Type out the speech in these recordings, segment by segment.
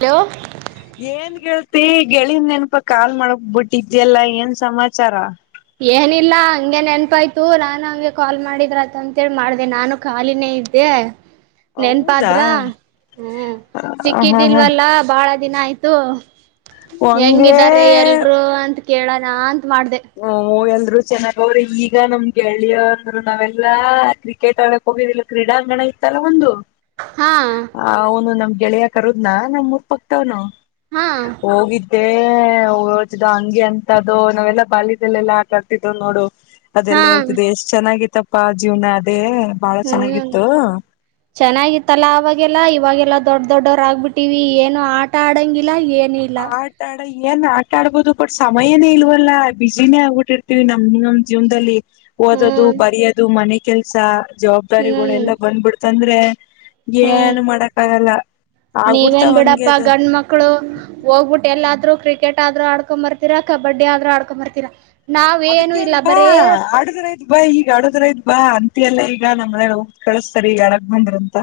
ಕೆಲವು ಏನ್ ೇಳ್ತಿ ಗೆಳನ್್ ನೆನಪಾ ಕಾಲ್ ಮಾಡಕ್ ಬಿಟ್ಟಿದ್ಯಲ್ಲ ಏನ್ ಸಮಾಚಾರ ಏನಿಲ್ಲ ಹಂಗೆ ನೆನ್ಪಾಯ್ತು ನಾನು ಅವಗೆ ಕಾಲ್ ಮಾಡಿದ್ರತ ಅಂತೇಳಿ ಮಾಡ್ದೆ ನಾನು ಖಾಲಿನೇ ಇದ್ದೆ ಹೌದಾ ನೆನ್ಪಾದ್ರ ಹ್ಮ ಹ ಹಾ ಹಾ ಸಿಕ್ಕಿದಿಲ್ವಲ್ಲ ಬಾಳ ದಿನ ಆಯ್ತು ಹಂಗೆ ಹೆಂಗಿದ್ದಾರೆ ಎಲ್ರು ಅಂತ ಕೇಳನಾನ್ ಹಾ ಎ ಅವರು ಚೆನ್ನಾಗ ಅವ್ರಿ ಈಗ ನಮ್ಗೆಳಿಯ ಅಂದ್ರು ನಾವೆಲ್ಲಾ ಕ್ರಿಕೆಟ್ ಆಳಕ್ ಹೋಗಿದಿಲ್ಲ ಕ್ರೀಡಾ ಅಂಗಣ ಇತ್ತಲ್ಲ ಒಂದು ಹಾ ಹ ಹನು ನಮ ಗೆಳೆಯ ಕರುದ್ನಾ ನಮ್ ಊರ್ ಪಕ್ತವ್ನು ಹಾ ಹೋಗಿದ್ದೆ ಏ ಹ ಹಂಗೆ ಅಂತ ಅದು ನಾವೆಲ್ಲ ಬಲ್ಯದಲ್ಲೆಲ್ಲಾ ಆಟಾ ಆಡ್ತಿದ್ರು ನೋಡು ಹಾ ಅದೆಲ್ಲ ಹೇಳ್ತಿದೆ ಎಷ್ಟ್ ಚೆನ್ನಾಗಿ ತಪ್ಪ ಜೀವನ ಅದ ಹ್ಮ್ ಚೆನ್ನಾಗಿತ್ತಲ್ಲ ಅವಾಗೆಲ್ಲಾ ಇವಾಗೆಲ್ಲ ಲ್ಲ ದೊಡ್ ದೊಡ್ಡವರ ಆಗ್ಬಿಟ್ಟಿವಿ ಏನು ಆಟ ಆಡಂಗಿಲ್ಲ ಇಲ್ಲ ಏನ ಇಲ್ಲ ನ ಏನ್ ಆಟ ಆಡ್ಬೋುದು ಬಟ್ ಸಮಯನೇ ಇಲ್ವಲ್ಲ ಬಿಸಿನೇ ಆಗ್ಬಿಟ್ಟಿರ್ತಿೀವಿ ನಮ್ ನಮ್ ಜೀವನದಲ್ಲಿ ಓದದು ಹ್ಮ್ ಬರಯೋದು ಮನೆಗೆ ಕೆಲ್ಸ ಹ್ಮ್ ಜವಾಬ್ದಾರಿಗಳಗಳುೆಲ್ಲಾ ಬಂದ್ಬಿಡ್ತಂದ್ರೆ ಹ ಹ್ಮ್ ಏನು ಮಾಡಕ್ಕ ಆಗಲ್ಲ ನೀವೇನ್ ಆಗ್ಬಿಡ್ತಾವ ಹಂಗೆ ಬಿಡಪ್ಪ ಅದು ಗಂಡ ಮಕ್ಳು ಹೋಗ್ಬಿಟ್ಟು ಎಲ್ಲಾದ್ೂ ಕ್ರಿಕೆಟ್ ಆದ್ರೂ ಆಡ್ಕೊ್ ಬರ್ತೀರಾ ಕಬಡ್ಡಿ ಆದ್ರೂ ಆಡ್ಕೊ್ಂಬರ್ತೀರಾ ಅದಕ್ಕೇನ್ ಬಾ ಆಡುದ್ರಐತ್ ಬಾ ಈಗ ಆಡುದ್ರೈಐ್ ಬಾ ಎಲ್ಲ ಈಗ ನಮ್ಮ್ನ ಕಳಿಸ್ತಾರೆ ಈಗ ಅರಗ್ ಬಂದ್ರ ಅಂತ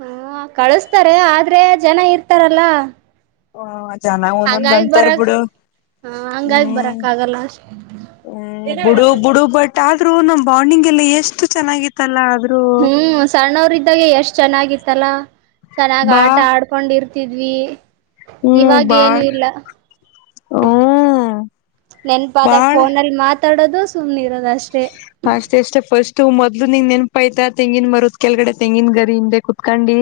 ಹಾ ಕಳಸ್ತಾರೆ ಆದ್ರೆ ಜನ ಇರ್ತಾರಲ್ಲ ಹಓ ಜನ ಒಂದೊಂದ ಹಂಗಾಗಿ ಅಂತರ್ ಬರಕ್ ಬಿುಡು ಹ ಹಂಗಾಗಿ ಹ್ಮ್ ಬರಕ್ ಆಗಲ್ಲ ಅಷ್ಟ ಹ್ಮ ಬಿುಡು ಬಿುಡು ಬಟ್ ಆದ್ರೂ ನಮ ಬೌಂಡಿಂಗ್ ಎಲ್ಲ ಎಷ್ಟು ಚೆನ್ನಾಗಿತ್ತಲ್ಲ ಅದು ಹ್ಮ್ ಸಣ್ಣವ್ರ ಇದ್ದಾಗೆ ಎಷ್ಟ್ ಚೆನ್ನಾಗಿತ್ತು ಚಲ್ಲ ಚೆನ್ನಾಗ್ ಬಾ ಆಟ ಆಡ್ಕೊಂಡಿರ್ತ ಹತಿದ್ವಿ ಹ್ಮ್ ಇವಾಗ ಬಾ ಏನು ಇಲ್ಲ ಹ್ಮ್ ನೆನ್ಪಾದಾಗ ಬಾಳ ಫೋನಲ್ಲಿ ಮಾತ್ರ ತಡದ ಸುನ್ನಿರ ಅಷ್ಟೇ ಅಷ್ಟೇ ಪಫಸ್ಟ್ ಮೊದ್ಲು ನಿನ್ ನೆನಪ ಆಯ್ತಾ ತೆಂಗಿನ ಮರುದ್ ಕೆಳಗಡೆ ತೆಂಗಿನ ಗರಿ ಹಿಂದೆ ಕುೂತ್ಕೊಂಡಿ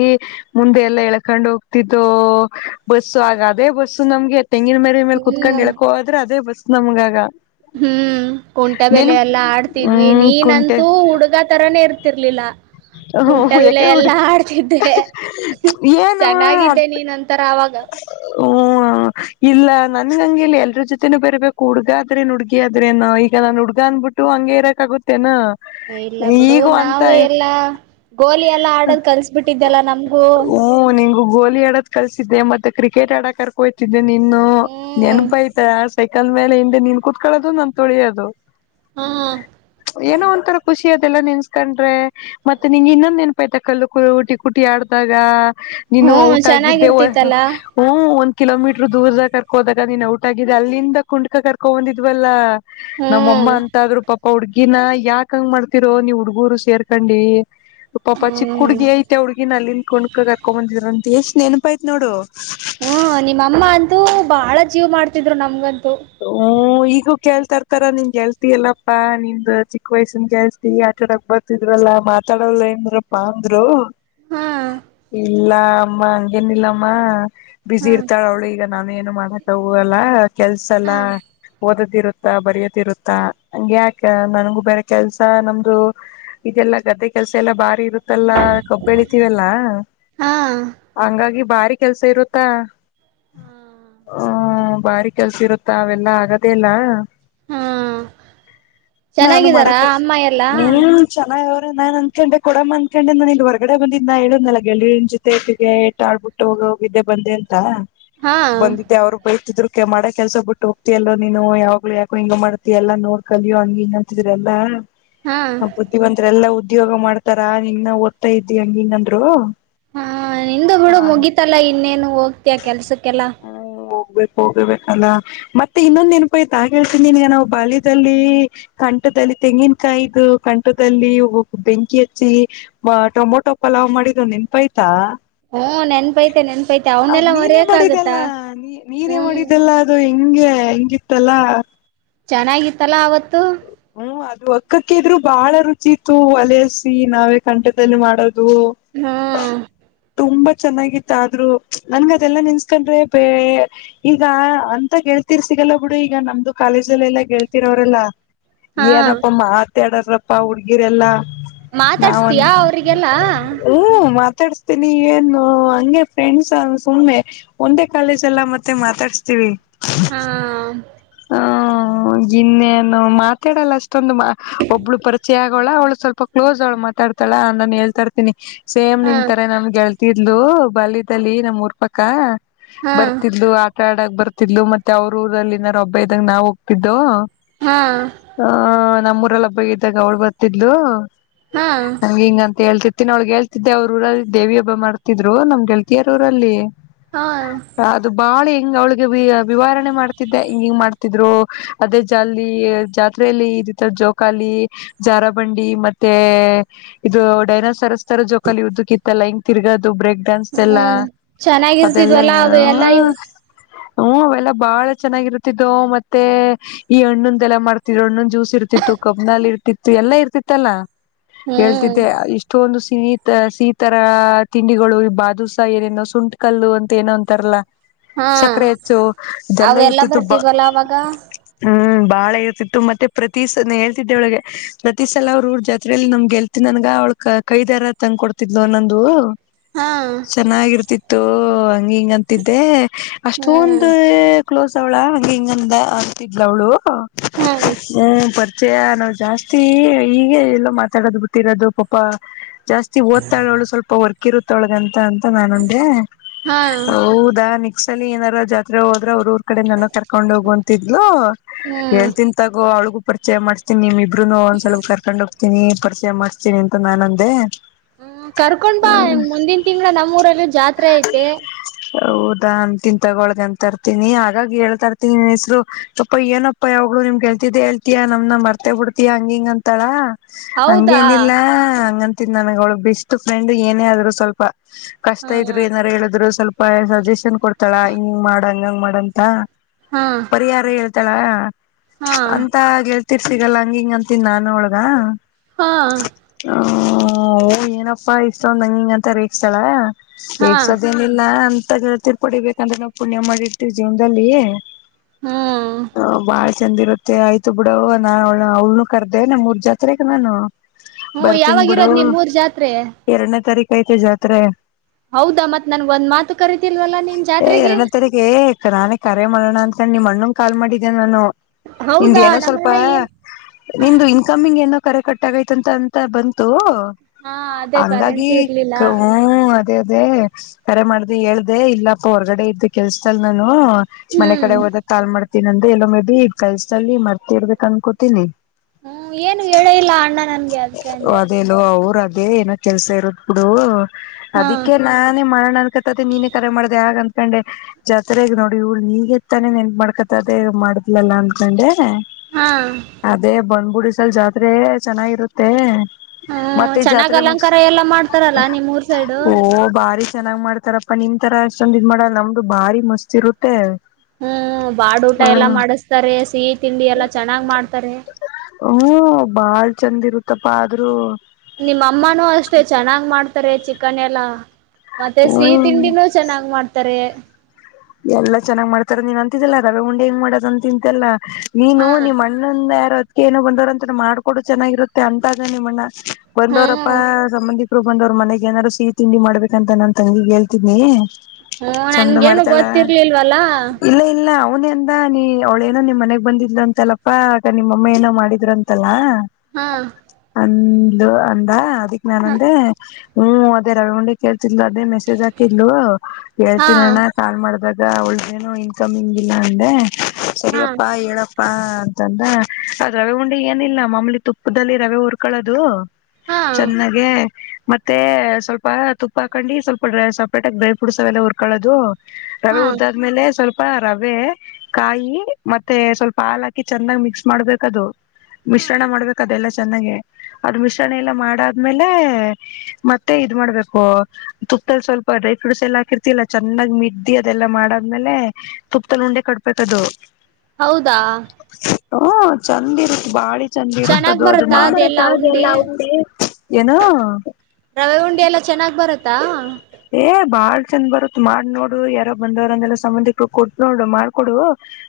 ಮುಂದೆ ಎಲ್ಲಾ ಎಳ್ಕೊಂಡ್ ಹೋಗ್ತಿದ್ದೋ ಬಸ್ಸು ಆಗ ಅದೇ ಬಸ್ಸು ನಮ್ಗೆ ತೆಂಗಿನ ಮರಿ ಮೇಲೆ ಕುತ್ಕೊಂಡ್ ಹ್ಮ್ ಎಳಕೋದ್ರೆ ಅದ ಬಸ್ ನಮ್ಗ ಹ್ಮ್ ಕಟಾ ಬೆೇಲೆ ಎಲ್ಲಾ ಆಡ್ತಿದ್ವಿ ಹ್ಮ್ ಕುಂಟೆ ನೀನಂತೂ ಹುಡುಗಾ ತರಾನೇ ಇರ್ತಿರ್ಲಿಲ್ಲ ಕುಂಟ ಹ ಬಿಲೆ ಯಾಕೆ ಹುಡಿ ಎಲ್ಲಾ ಆಡ್ತಿದ್ದೆ ಏನು ಚೆನ್ನಾಗಿದ್ದೆ ನೀನ್ ಒಂತರ ಅವಾಗ ಹ ಇಲ್ಲ ನನ್ಗ ಹಂಗೆಲ್ಲಿ ಎಲ್ರ ಜೊತೆನೂ ಬೇರ್ಬೇಕು ಹುಡ್ಗ ಆದ್ರೇನ್ ಹುಡ್ಗಿ ಆದ್ರೇನ ಈಗ ನಾನನ್ ಹುಡ್ಗ ಅನ್ಬಿಟ್ಟು ಹಂಗೆ ಇರಕ್ ಆಗುತ್ತೇನ ಇಲ್ಲ ಬಿಡು ಈಗೂ ಅಂತ ನಾವು ಎಲ್ಲಾ ಗೋಲಿ ಎಲ್ಲಾ ಆಡದ್ ಕಲ್ಸ ಬಿಿಟ್ಟಿದ್ಯಲ್ಲ ನಮ್ಗೂ ಹ್ಮ ನಿಂಗು ಗೋಲಿ ಆಡೋದ ಕಲಸಿದ್ದೆ ಮತ್ತೆ ಕ್ರಿಕೆಟ್ ಆಡಕ ಕರ್ಕ ಹಯ್ತಿದ್ದೆ ಇದು ನಿನ್ನ ಹ್ಮ್ ನೆನಪ ಆಯ್ತ ಸೆಕಂದ ಮೇಲೆ ಹಿಂದೆ ನೀನ್ ಕುೂತ್ಕೊಳ್ಳೋದು ನನ್ ತೊಳಿಯೋದು ಹಾ ಏನೋ ಒಂಥರ ಖುಷಿ ಎಲ್ಲ ನಿನ್ಸ್ಕೊಂಡ್ರೆ ಮತ್ತೆ ನಿಂ್ ಇನ್ನೊಂದ್ ಏನಪಾಯತ ಕಲ್ಲು ಕು ಊಟಿ ಕುಟಿ ಆಡ್ದಾಗ ನೀನು ಹ್ಮ್ ಔಟ್ ಆಗಿದ್ದೆ ಚೆನ್ನಾಗಿರ್ತಿತ್ತಲ್ಲ ಹ ಒಂದ್ ಕಿಲೋಮೀಟ್ರ ದೂರದಾಗ ಕರ್ಕೋದಕ್ ಆಗ ನೀನ್ ಔಟ ಆಗಿದೆ ಅಲ್ಲಿಂದ ಕುಂಡ್ಕ ಕರ್ಕೊ ಬಂದಿದ್ವಲ್ಲ ನಮ್ಮಮ್ಮ ಹ್ಮ್ ಅಂತಾದ್ರು ಪ ಅವ್ ಹುಗಿನ ಯಾಕ ಹಂಗ್ ಮಾಡ್ತಿರೋ ನೀವ್ ಹುಡ್ಗೂರು ಸೇರ್ಕೊಂಡ ಹ ಪಾಪಾ ಚಿಕ್ಕ ಹ್ಮ್ ಹುಡ್ಗಿ ಐತೆ ಹುಡ್ಗಿ ಅಲ್ಲಿಂದ ಕಣ್ಕ ಕರ್ಕೊ ಬಂದಿದರ ಅಂತ ಎಷ್ಟ ನನ್ ಯತ್ ನೋಡು ಹ್ಮ ನಿಮ್ಮಮ್ಮ ಅಂತೂ ಬಾಳ ಜೀವ್ ಮಾಡ್ತಿದ್ರು ನಮ್ಗಂತ ತ ಹ್ಮ್ ಈಗೂ ಕೇಳ್ತರ್ತಾರ ನಿನ್ ಗೆಲ್ತಿ ಎಲ್ಲಪ್ಪಾ ನಿಮ್ದ ಚಿಕ್ಕ ವಯಸ್ಸಿನ ಗೆಲ್ತಿ ಆಟಾಡಕ್ ಬರ್ತಿದ್ರಲ್ಲಾ ಮಾತಾಡೋಲ್ಲ ಏನ್್ರಪ್ಪಾ ಅಂದರು ಹ್ಮ ಇಲ್ಲ ಅಮ್ಮ ಹಂಗೇನಿಲ್ಲಮ್ಮ ಬಿಸಿ ಹಾ ಇರ್ತಾಳ ಅವ್ಳು ಈಗ ನಾನ ಏನು ಮಾಡಕ್ಕ ಹಲ್ಲ ಸಲ ಹಾ ಓದದಿರುತ್ತ ಬರಿಯತಿರುತ್ತಾ ಹಂಗ ಯಾಕ ನನ್ಗೂ ಬೇರ ಕೆಲ್ಸ ನಮ್ದು ಇದೆಲ್ಲಾ ಗದ್ದೆ ಕೆಲ್ಸ ಎಲ್ಲಾ ಭಾರಿ ಇರುತ್ತ ಮತ್ತಲ್ಲಾ ಕಬ್ಬ ಬೆಳಿತೀವೆಲ್ಲ ಹಂಗಾಗಿ ಬಾರಿ ಕೆಲ್ಸ ಇರುತ್ತಾ ಹ ಬಾರ ಕೆಲ್ಸ ಇರುತ್ತಾ ಅವೆಲ್ಲಾ ಆಗದೆೇ ಇಲ್ಲ ಹಾ ಹಾ ನಾನು ಚೆನ್ನಾಗಿದ್ದಾರಾ ಮಾಡಕ ಅಮ್ಮ ಎಲ್ಲಾ ನೀನು ಚೆನ್ನ ನಾನ್ ಅಂದ್ಕೊಂಡೆ ಕೊಡಮ್ಮ ಅ್ಕೊಂಡೆ ನಾನು ಇಲ್ಲಿ ಹೊರ್ಗಡೆ ಬಂದಿದ್ದ ನಾ ಹೇಳುದ್ನಲ್ಲ ಗೆಳರಿನ ಜೊತೆಿಗೆ ಏಟು ಆಡ್ಬಿಟ್ಟು ಹೋಗ ಹೋಗಿದ್ದೆ ಬಂದೆ ಅಂತ ಹಾ ಬಂದಿದ್ದೆ ಅವರುೂಪಾಯಿತಿದ್ರು ಮಾಡ ಕೆಲ್ಸ ಬಿಟ್ಟು ಹೋಗ್ತಿ ಎಲ್ಲೋ ನೀನು ಯಾವ್ಲು ಯಾಕು ಹಿಂಗ ಮಾಡತತಿ ಎಲ್ಲಾ ನೋಡ್ಕಲ್ಿಯೋ ಹಂಗ ಹಿಂಗ ಅಂತಿದ್ರ ಎಲ್ಲಾ ಹಾ ಹ ಬತಿಿ ಬತ್ ಎಲ್ಲಾ ಉದ್ದ ಉದ್ಯೋಗ ಮಾಡ್ತಾರ ನೀಂಗ ನ ಓದ್ತಾ ಇದ್ದಿ ಹಂಗ ಹಿಂಗಂದ್ರು ಹಾ ನಿಂದ ಹುಡು ಮುಗಿತಲ್ಲಾ ಇನ್ನೇನು ಹೋಗ್ತಯ ಕೆಲ್ಸಕ್ಕೆಲ್ಲ ಬ ಹೋಗ್ಬೇಕಲ್ಲ ಮತ್ತೆ ಇನ್ನೊಂದ್ ನೆನಪ ಆಯ್ತಾ ಹಾಗ ಹೇಳ್ತನಿನ್ಗ ನಾವು ಬಾಳದಲ್ಲಿ ಕಂಠದಲ್ಲಿ ತೆಂಗಿನಕಾಯು ಕಂಠದಲ್ಲಿ ಬೆಂಕಿ ಹಚ್ಚಿ ಟೊಮೊಟೊ ಪಲಾವ್ ಮಾಡಿದು ನೆನಪಾಯಯ್ತಾ ಹಓ ನೆನ್ಪೈತೆ ನೆನ್ಪೈತೆ ಅವನೆೆಲ್ಲ ಮರಯಕ್ ಆಾಗತ್ತಾ ನೀೇ ಮಾಡಿದ್ದಲ್ಲ ಅದು ಹಂಗೆ ಹಂಗಿತ್ತಲ್ಲಾ ಚೆನ್ನಾಗಿತ್ತಲ್ಲಾ ಅವತ್ತು ಹ್ಮ್ ಅದು ಅಕ್ಕಕ್ಕ ಇದ್ರು ಬಹಳ ರುಚಿ ಇತ್ತು ಒಲಸಿ ನಾವೇ ಕಂಠದಲ್ಲಿ ಮಾಡೋದು ಹಾ ತುಂಬಾ ಚೆನ್ನಾಗಿತ್ತ ಆದ್ರು ನನ್ಗ ಅದೆಲ್ಲ ನಿನ್ಸ್ಕೊಂಡ್ರೆ ಬ ಈಗ ಅಂತ ಗೆಳ್ತಿರ್ ಸಿಗಲ್ಲ ಬಿಡು ಈಗ ನಮ್ದು ಕಾಲೇಜಲ್ಲ ಎಲ್ಲಾ ಗೆಳ್ತಿರೋರೆಲ್ಲಾ ಹಾ ಏನಪ್ಪ ಮಾ ತ್ತಡ್ರಪ್ಪ ಹುಡ್ಗಿರೆಲ್ಲಾ ನಾವನ್ ಮಾತಾಡ್ಸ್ತೀಯಾ ಅವ್ರಿಗೆಲ್ಲಾ ಹ್ಮ ಮಾತಾಡ್ ಮತ್ತ ನೀ ಏನು ಹಂಗೆ ಫ್ರೆಂಡ್ಸ್ ಸುಮ್ಮ್ನೆ ಒಂದೇ ಕಾಲೇಜ್ ಎಲ್ಲ ಮತ್ತೆ ಮಾತಾಡಸ್ತೀವಿ ಹಾ ಹ ಗಿನ್ನೇನು ಮಾತಾಡಲ್ಲ ಅಷ್ಟೊಂದು ಒಬ್ಳು ಪರಿಚಯ ಆಗೋಳ ಅವಳು ಸ್ವಲ್ಪ ಕ್ಲೋಸ್ ಅವಳು ಮಾತಾಡ್ತಾಳ ನಾನು ಹೇಳ್ತಾರ್ತೀನಿ ಸೇಮ್ ಹಾ ನಿನ್ಂತರ ನಮ್ಗೆಳ್ತಿದ ಇದು ಬಲ್ದಲ್ಲಿ ನಮ್ ಊರ್ಪಕ್ಕ ಹಾ ಬರ್ತಿದ್ದು ಆಟ ಆಡಕ್ ಬರ್ತ ಮತ್ತೆ ಅವ್ರ ಊರಲ್ಲಿನಬ್ ಇದ್ದಂಗ ನಾವ್ ಹೋಗ್ತಿದ್ದೋ ಹಾ ಹ ನಮ್ಮ ಅವ್ರಲ್ಲ ಹಬ್ಬ ಇದಿದ್ದಾಗ ಅವ್ಳ ಬರ್ತಿದ್ಲು ಹಾ ನಂಗೆ ಹಿಂಗಂತ ಹೇಳ್ತಿತ್ತು ಮತ್ತಿನೊಳಗ್ಗೆೇಳ್ತಿದ್ದೆ ಅವ್ರ ಊರಲ್ಲಿ ದೇವಿ ಹಬ್ಬ ಮಾಡರ್ತ್ರು ನಮ್ಗೆೇಳ್ತಿಯಾರ ಊರಲ್ಲಿ ಹಾ ಹ್ಮ್ ಅದು ಬಾಳೆ ಹ ಅವ್ಳಿಗೆ ವಿವಾರಣೆ ಮಾಡ್ತಿದ್ದೆ ಹಿಂಗ ಹಿಂಗ ಮಾಡ್ ತ್ರು ಅದೇ ಜಾಲ ಜಾತ್ರೆಯಲ್ಲಿ ಇದ ಜೋಕಾಲಿ ಜಾರಾಬಂಡಿ ಮತ್ತೆ ಇದು ಡೈನಸರ್ಸ್ ತರ ಜೋಕಾಲಿ ಉದ್ದಕ ಇತ್ತಲ್ಲ ಹಿಂಗ ತಿರ್ಗ ಇದು ಬ್ರೇಕ್ ಡಾನ್ಸ್ ಎಲ್ಲ ಅದೆಲ್ಲ ಚೆನ್ನಾಗಿರ್ತಿದ್ವಲ್ಲ ಅವ ಎಲ್ಲಾ ಇವು ಹ್ಮಞ ಅವೆಲ್ಲಾ ಬಾಳ ಚೆನ್ನಾಗಿರುತ್ತಿದ್ದ ಮತ್ತೆ ಈ ಹಣ್ಣುಂದ ಎಲ್ಲ ಮಾಡ್ತಿದ್ರು ಹಣ್ಣುನ್ ಜ್ಯೂಸ್ ಇರ್ತಿತ್ತು ಕಬ್ನಲ್ ಇರ್ತಿತ್ತು ಎಲ್ಲಾ ಇರ್ತಿತ್ತಲ್ಲಾ ಹ್ಮ್ ಹೇಳ್ತಿದ್ದೆ ಇಷ್ಟೊ ಒಂದು ಸೀತ ಸೀತರ ತಿಂಡಿಗಳು ಬಾದುಸ ಏನೇನೋ ಸುಂಟ್ ಕಲ್ಲು ಅಂತ ಏನೋ ಅಂತಾರಲ್ಲಾ ಹಾ ಸಕ್ಕರೆ ಹೆಚ್ಚು ಎಲ್ಲ ಇರ್ತಿತ್ತುು ಬ ಆಗಾ ಹ್ಮ್ ಬಾಳ ಇರ್ತಿತ್ತು ಮತ್ತೆ ಪ್ರತಿ ಸ ಹೇಳ್ತಿದ್ದೆ ಅವಳಗೆ ಪ್ರತಿ ಸಲ ಅವ್್ರ ಊರ್ ಜಾತ್ರರೆೆಯಲ್ಲಿ ನಮ್ಗೆಲ್ತಿದ್ ನನ್ಗ ಅವ್ಳ ಕೈ ದಾರ ತಂಗ್ ಕೊಡ್ತಿದ್ಲು ಅನ್ನೊಂದು ಹಾ ಚೆನ್ನಾಗಿರ್ತಿತ್ತು ತ ಹಿಂಗಂತಿದ್ದೆ ಅಷ್ಟೊ ಹ್ಮ್ ಒಂದು ಕ್ಲೋಸ್ ಳಾ ಹಂಗ ಹಿಂಗಂದ ಅತಿದಲ ಅವ್ಳು ಹ್ಮ್ ಹ್ಮ ಪಚೆಯ ನಾವವು ಜಾಸ್ತಿ ಈೀಗೆ ಎಲ್ಲೋ ಮಾತಾಡೋದು ಗೊತ್ತಿರೋದು ಪಾಪ ಜಾಸ್ತಿ ಓ್ತಾಳು ಸ್ವಲ್ಪ ಹೊರ್ ಕಿರುತೊಳಗಂತ ಅಂತ ನ ನಮಗೆ ಹಾ ಹೌದಾ ನಿ ಕ್ಸಲ್ಲಿ ಏನಾರ ಜಾತ್ರೆ ಹೋದೆ ಅವ್ರರುರು ಕಡೆ ನನ ಕಕೊಂಡ ಹೋಗುವಂತಿದ್ಲು ಹ್ಮ್ ಹೇಳ್ತನ್ ತಗೋ ಅವಳಿಗೂ ಪರಿಚಯ ಮಾಡ್ ನಿಮ ಇಬ್ರುನು ಒಂದ ಸ್ವಲ್ ಕರ್ಕೊಂಡ್ೋಗ್ತನಿ ಜೆ ಮಾಡ್ತೀನಿ ಅಂತ ನಾನ ಅಂದೇ ಹ್ಮ ಕರ್ಕೊಂಡ್ ಬಾ ಮುಂದಿನ ತಿಂಗಗಳ ನಮ್ಮ್ೂಊರಲ್ಲೂ ಜಾತ್ರೆ ಐತೆ ಹೌದಾನ್ ತಿನ್ ತಗೊಳ್ದ ಅಂತರ್ತಿನಿ ಹಾಗಾಗಿ ಹೇಳ್ತರ್ಿ ಹೆಸರು ಅಪ್ಪ ಏನಪ್ಪಾ ಯಾವ್ ನಿಮ್ಗೆಳ್ತಿದ ಹೇತಯಾ ನಮ್ ಮರ್ತೆ ಬಿಡ್ತಿಯಾ ಹಂಗ ಹಿಂಗ ಅಂತಾಳ ಹೌದಾ ಹಂಗೇನಿಲ್ಲ ಹಂಗ ನನಗ ಅವಗಳುು ಬೆಸ್ಟ್ ಫ್ರೆಂಡ್ ಏನೇ ಆದ್ರೂ ಸ್ವಲ್ಪ ಕಷ್ಟ ಹಾ ಇದ್ರು ಏನಾರು ಹೇಳಿದ್ರು ಸ್ವಲ್ಪ ಸಜೆಷನ್ ಕೊಡ್ತಾಳಾ ಹಿಂಗ ಮಾಡ ಹಂಗಂಗ ಮಾಡ ಬಂತ ಹಾ ಪರಿಹಾರ ಹೇಳ್ ಲಾ ಹಾ ಅಂತೇಳ್ ತಿರ್ ಸಿಿಗಲ್ಲ ಹಂಗಿಂಗ ಅಂತನ್ ನಾನನ್ೊಳಗ ಹಾ ಹ್ಮ ಏನಪ್ಪಾ ಇಷ್ಟ ಒಂದ್ ಹಂಗ ಹಿಂಗ ಅಂತ ರೇಕ್ಸ್ತಾಳ ಹಾ ಹೇಗ್ಸದೇನಿಲ್ಲ ಲ್ಲ ತಿರ್ಪಡಿಬೇಕೇಕಂದಂತ ನಾವು ಪುಣ್ಯ ಮಾಡಿರ್ತಿವಿ ಜೀವನದಲ್ಲಿ ಹ್ಮ್ ಹ ಬ ಚಂದ ಇರುತ್ತೆ ಆಯ್ತು ಬಿಡವ ನಾ ಅವಳ ಅವಳ್ನು ಕರ್ದೆೆ ನಮ್ ಮೂರ್ ಜಾತ್ರೆಗ ನಾನು ಹ್ಮ ಬರ್ತೀನ್ ಯಾವಾಗಿ ಇರೋದ್ ನಿಮ್ ಮೂರ್ ಜಾತ್ರೆ ಕೈತೆ ಜತ್ರ ಹೌದಾ ಮತ್ ನನ್ಗ್ ಒಂದ್ ಮಾತು ಕರಿೀತಿಲ್ವಲ್ಲಾ ನಿನ್ ಜಾತ್ರೆಗೆ ನಾನೆ ಕರರೆ ಮಾಡ ನಾನ್ಂತ ನಿಮ್ಮ ಅಣ್ಣನ್ ಕಾಲ್ ಮಾಡಿದ್ದೇನೆ ನಾನು ನಿ್ದ ಹೌದಾ ಏನೋ ಸ್ವಲ್ಪ ನಮ್ಮಣ್ಣ ಏನ್ ನಿ್ದು ಇನ್ಕಮಿಂಗ್ ಏನೋ ಕರೆ ಕಟ್ಟಾಗೈತಂತ ಅಂತ ಬಂತು ಹಾ ಅದೇ ಹಂಗಾಗಿ ಕರೆನ್ಸಿ ಇರ್ಲಿಲ್ಲ ಹ್ಮ್ ಅದೇ ಅದೇ ಕರೆ ಮಾಡ್ದ ಹೇಳ್ದೆ ಇಲ್ಲಪ್ಪ ಹೊರ್ಗಡೆ ಇದ್ದು ಕೆಲ್ಸ್ದಲ್ ನಾನು ಮನೆ ಹ್ಮ್ ಕಡೆ ಹದ ತಾಲ್ ಮಾಡ ಇರ್ತಿ ಅಂದ್ರೆ ಎೋ ಮೆ ಬಿ ಕಲ್ಸಲ್ಲಿ ಮರ್ತಿ ಇರ್ಬೇಕ ಅನ್ಕೋತೀನಿ ಹ್ಮ್ ಏನು ಹೇಳ ಇಲ್ಲ ಅಣ್ಣ ನನ್ಗೆ ಅದಕ್ಕೆ ಅಂದೆ ಅೇ ಏನೋ ಕೆಲ್ಸ ಇರೋದ್ ಬಿುಡು ಹಾ ಅದಿಕ್ಕೆ ನಾನೇ ಮಾಡಣ ಅನ್ಕತದೆ ನೀನೇ ಕರೆ ಮಾಡ್ದ ಯಂತ ಕಂಡೆ ಜಾತ್ರೆಗ ನೋಡಿ ಇಊರು ನೀಗೆ ತಾನೇ ಎನ್ ಮಾಡ್ಕತದೇ ಮಾಡುದ್ಲಲ್ಲ ಅನ್ಕೊಂಡೆ ಹಾ ಅದೇ ಬಂದ್ಬುಡಿ ಲ್ ಜಾತ್ರೆ ಚೆನ್ನಾಗಿರುತ್ತೆ ಹ್ಮ ಮತ್ತೆ ಚೆನ್ನಾಗ್ ಜಾತ್ರೆ ಮುಗಸ ಅಲಂಕಾರ ಎಲ್ಲಾ ಮಾಡ್ತಾರಲ್ಲಾ ನಿಮ್ಮ್ೂರ್ ಸೈಡು ಓ ಬಾರಿ ಚೆನ್ನಾಗ್ ಮಾಡ್ತಾರಪ್ಪಾ ನಿಮ್ ತರ ಅಷ್ಟೊಂದ ಇ್ ಮಾಡ ನಮ್ದು ಬಾರಿ ಮಸ್ತಿ ಇರುತ್ತೆ ಹ್ಮ್ ಬಾಡ ಊಟ ಎಲ್ಲಾ ಹ್ಮ ಮಾಡಿಸತಾರೆ ಸಿಹಿ ತಿಂಡಿ ಎಲ್ಲಾ ಚೆನ್ನಾಗ್ ಮಾಡ್ತಾರೆ ಹ್ಮ ಬಾಳ್ ಚಂದ ಇರುತ್ತಪ್ಪಾ ಆದ್ರರು ನಿಮ್ಮ ಅಮ್ಮನೂ ಅಷ್ಟೆ ಚೆನ್ನಾಗ್ ಮಾಡ್ತಾರೆ ಚಿಕನ್ ಎಲ್ಲಾ ಮತ್ತೆ ಸಿಹ ಹ್ಮ್ ತಿಂಡಿನೂ ಚೆನ್ನಾಗ್ ಮಾಡ್ತಾರೆ ಎಲ್ಲ ಚೆನ್ನಾಗ್ ಮಾಡ್ತಾರ ನೀನ್ ಅಂತಿದ್ದಿಲ್ಲಾ ರವೆ ಉಂಡಿ ಹೆಂಗ ಮಾಡೋದಂತ ತಿಂತೆಲ್ಲಾ ನೀನು ಹಾ ನಿಮ ಅಣ್ಣಂದ ಯಾರ ಏನ ಬಂದೋ್ರ ಅಂತ ಮಾಡ್ಕಡು ಚೆನ್ನಾಗಿರುತ್ತೆ ಅಂತ ಅ ನಿಮ್ಮಣ್ಣ ಒಂದವರಪ್ಪ ಹ್ಮ್ ಸಂಬಂಧಿ ಇರು ಬಂದವ್ರ ಮನೆಗ್ ಏನಾರರು ಸಿಹ ತಿಂಡಿ ಮಾಡ್ಬೇಕ ಅಂತ ನಾನ್ ತಂಗಿಗ್ ಹೇಳ್ತೀನಿ ಹ್ಮ ನನ್ಗೇನು ಗೊತ್ತಿರ್ಲಿಲ್ವಲ್ಲಾ ಅವನೆಯಂದ ನೀ ಅವ್ಳೇನೋ ನಿನ್ ಮನೆಗ್ ಬಂದಿದ್ರು ಅಂತಲ್ಲಪ್ಪಾ ಆ ನಿಮ್ಮಮ್ಮ ಏನೋ ಮಾಡಿದ್ರು ಅಂತಲ್ಲ ಹಾ ಒಂದು ಅಂದ ಅದಿಕ್ ನಾನ ಹಾ ಅಂದ್ರೆ ಹ್ಮ್ ಅದೇ ರವಿ್ಿ ಕೇಳ್ತಿ್ಲ ಅದೇ ಮೆ ಕಲ್ವ ಎರ ತಿನ್ನಣ ಹಾ ಮಾಡ್ದಾಗ ಒೇನ ಇನ್ಕಮ್ ಹಂಗಿಲ್ಲ ಅಂದೆ ಸರಿಯಪ್ಪಾ ಹೇಳಪ್ಪಾ ಅಂತಂದ ಅದ್ ರವೆ ಉಂಡಿ ಏನಿಲ್ಲ ಮಾಮಲಿ ತುಪ್ಪದಲ್ಲಿ ರವೆ ಉುರ್ಕೊಳ್ಳೋದು ಹಾ ಚೆನ್ನಾಗೆ ಮತ್ತೆ ಸ್ವಲ್ಪ ತುಪ್ಪ ಹಾಕಂಡಿ ಸ್ವಲ್ಪ ಡ್ರೈ ಸಪ್ರೇಟ ಡ್ರೈ ಫ್ರೂಟ್ಸ್ ಅವೆಲ್ಲ ಹುರ್ಕೊಳ್ಳೋದು ರವೆ ಹಾ ಉಡ್ದಾದ್ಮೇಲೆ ಸ್ವಲ್ಪ ರವೆ ಕಾಯಿ ಮತ್ತೆ ಸ್ವಲ್ಪ ಹಾಲ್ ಹಾಕಿ ಚೆಂದಾಗ್ ಮಿಕ್ಸ್ ಮಾಡ್ಬೇಕದು ಮಿಶ್ರಣ ಹಾ ಮಾಡ್ಬೇಕ ಅದೆಲ್ಲ ಚೆನ್ನಾಗ ಅ್ರ ಮಿಶ್ರಣ ಎಲ್ಲ ಮಾಡಾದ್ಮೇಲೆ ಮತ್ತೆ ಇದ್ ಮಾಡ್ಬೇಕು ತುಪ್ಪದಲ್ಲಿ ಸ್ವಲ್ಪ ಡ್ರೈ ಫ್ರೂಟ್ಸ್ ಎಲ್ಲ ಹಾಕಿರ್ತಿಲ್ಲ ಚೆನ್ನಾಗಿೀ ಸುದ್ದಿ ಅದೆಲ್ಲ ಮಾಡಾದ್ಮೇಲೆ ತುಪ್ಪದಲ್ಲಿ ಉಂಡೆ ಕಟ್ಬೇಕದು ಹೌದಾ ಹಓ ಚಂದ ಇರುತ್ತೆ ಬಾಳ ಚಂದ ಇರುತ್ತ ಚೆನ್ನಾಗ್ ಬರತ್ತಾ ಅದೆಲ್ಲಾ ಹಾಗೆಲ್ಲ ಉಂಡೆ ಏನೋ ರವೆ ಉಂಡೆ ಎಲ್ಲ ಚೆನ್ನಾಗಿ ಬರುತ್ತೆ ಹಾ ಏ ಬಾಳ್ ಚಂದ ಬರುತ್ ಮಾಡ್ ನೋಡು ಯಾರೋ ಬಂದವ್ರಂದಲ್ಲ ಸಂಬಂಧಿಕ ಕೊಟ್ಟ ನೋಡ್ಡು ಮಾಡಕೊಡು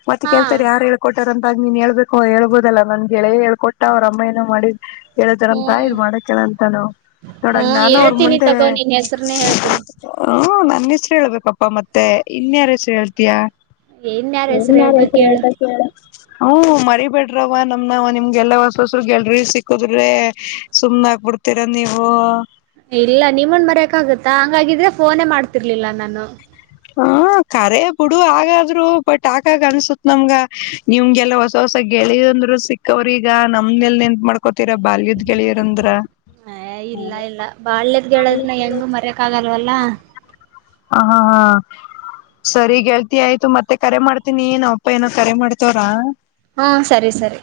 ಮತ್ತೆ ಹಾ ಕೇಳ್ತಾರೆ ಯಾರು ಹೇಳಳ್ ಕೊಟ್ಟಾರಂತ ನೀನ್ ಹೇಳ್ಬೇಕು ಹೇಬುದ ಅಲ್ಲ ನನ್ ಗೆಳೇ ಕೊಟ್ಟ ಅವ್ರ ಅಮ್ಮ ಏನೋ ಮಾಡಿದ್ ಹೇಳತಾರಂತ ಹ್ಮ್ ಇದ್ ಮಾಡಕೇಳಂತಾನ ನೋಡಾಗ ಹ್ಮ್ ನಾನು ಅವ್ರ ಹೇಳ್ತೀನಿ ಮುಂದೆ ತಗೋ ನಿನ್ ಹೆಸ್ರನೇ ಹೇಳ್ತೀನಿ ಹ್ಮ ನನ್ನ ಹೆಸರು ಹೇಳ್ಬೇಕಪ್ಪಾ ಮತ್ತೆ ಇನ್ಯಾರ ಹೆಸರು ಹೇಳ್ತಯಾ ಇನ್ಯಾರ್ ಹನ್ ಹೆಸ್ರು ಯಾರ ಹೇಳ್ಬೇಕ್ ಹೇಳು. ಹೆಸರುಳ್ಬೇಕಾ ಕೇಳ ಹ್ಮ ಮರಿ ಬಿೇಡ್ರವ ನಮ್ ನಿಮ್ಗೆಲ್ಲ ಹೊಸ ಹಸರು ಗೆಲ್ರಿಿ ಸಿಕ್ಕುದ್ರೆ ಸುಮ್ನ ಆಗ್ಬಿಡ್ತೀರ ನೀವು ಇಲ್ಲ ನಿಮ್ಮನ್ ಬರಯಕ್ ಆಗತ್ತೆ ಹಂಗಾಗಿದ್ರೆ ಫೋನೇ ಮಾಡ್ತಿರ್ಲಿಲ್ಲ ನಾನು ಹ್ಮ ಕಖರೆ ಬಿುಡು ಹಾಗಗಾದ್ರು ಬಟ್ ಆಾಕಾಗ ಅನ್ಸತ್ ನಮ್ಗ ನಿಮ್ಗೆಲ್ಲ ಹೊಸ ಹೊಸ ಗೆಳೆಯಂದರು ಸಿಕ್ಕವ್ರೀಗ ನಮ್ನೆಲ್ ನಿೆತ್ ಮಾಡ್ಕೊ ಹ ಹ ಇಲ್ಲ ಇಲ್ಲ - ಬಾಳ್್ಯದ್ ಗೆೇಳದನ ಹೆಂಗು ಮರ್ಯಕ್ ಆಗಲ್ಲ ಲ್ಲ ಹ ಹಾ ಹಾ ಸರಿ ಗೆಳ್ತಿ ಆಯ್ತು ಮತ್ತೆ ಕರೆ ಮಾಡ್ತೀನಿ ನಾವಪ್ಪ ಏನೋ ಕರೆ ಮಾಡ್ತವ್ರಾ ಹಾ ಸರಿ ಸರಿ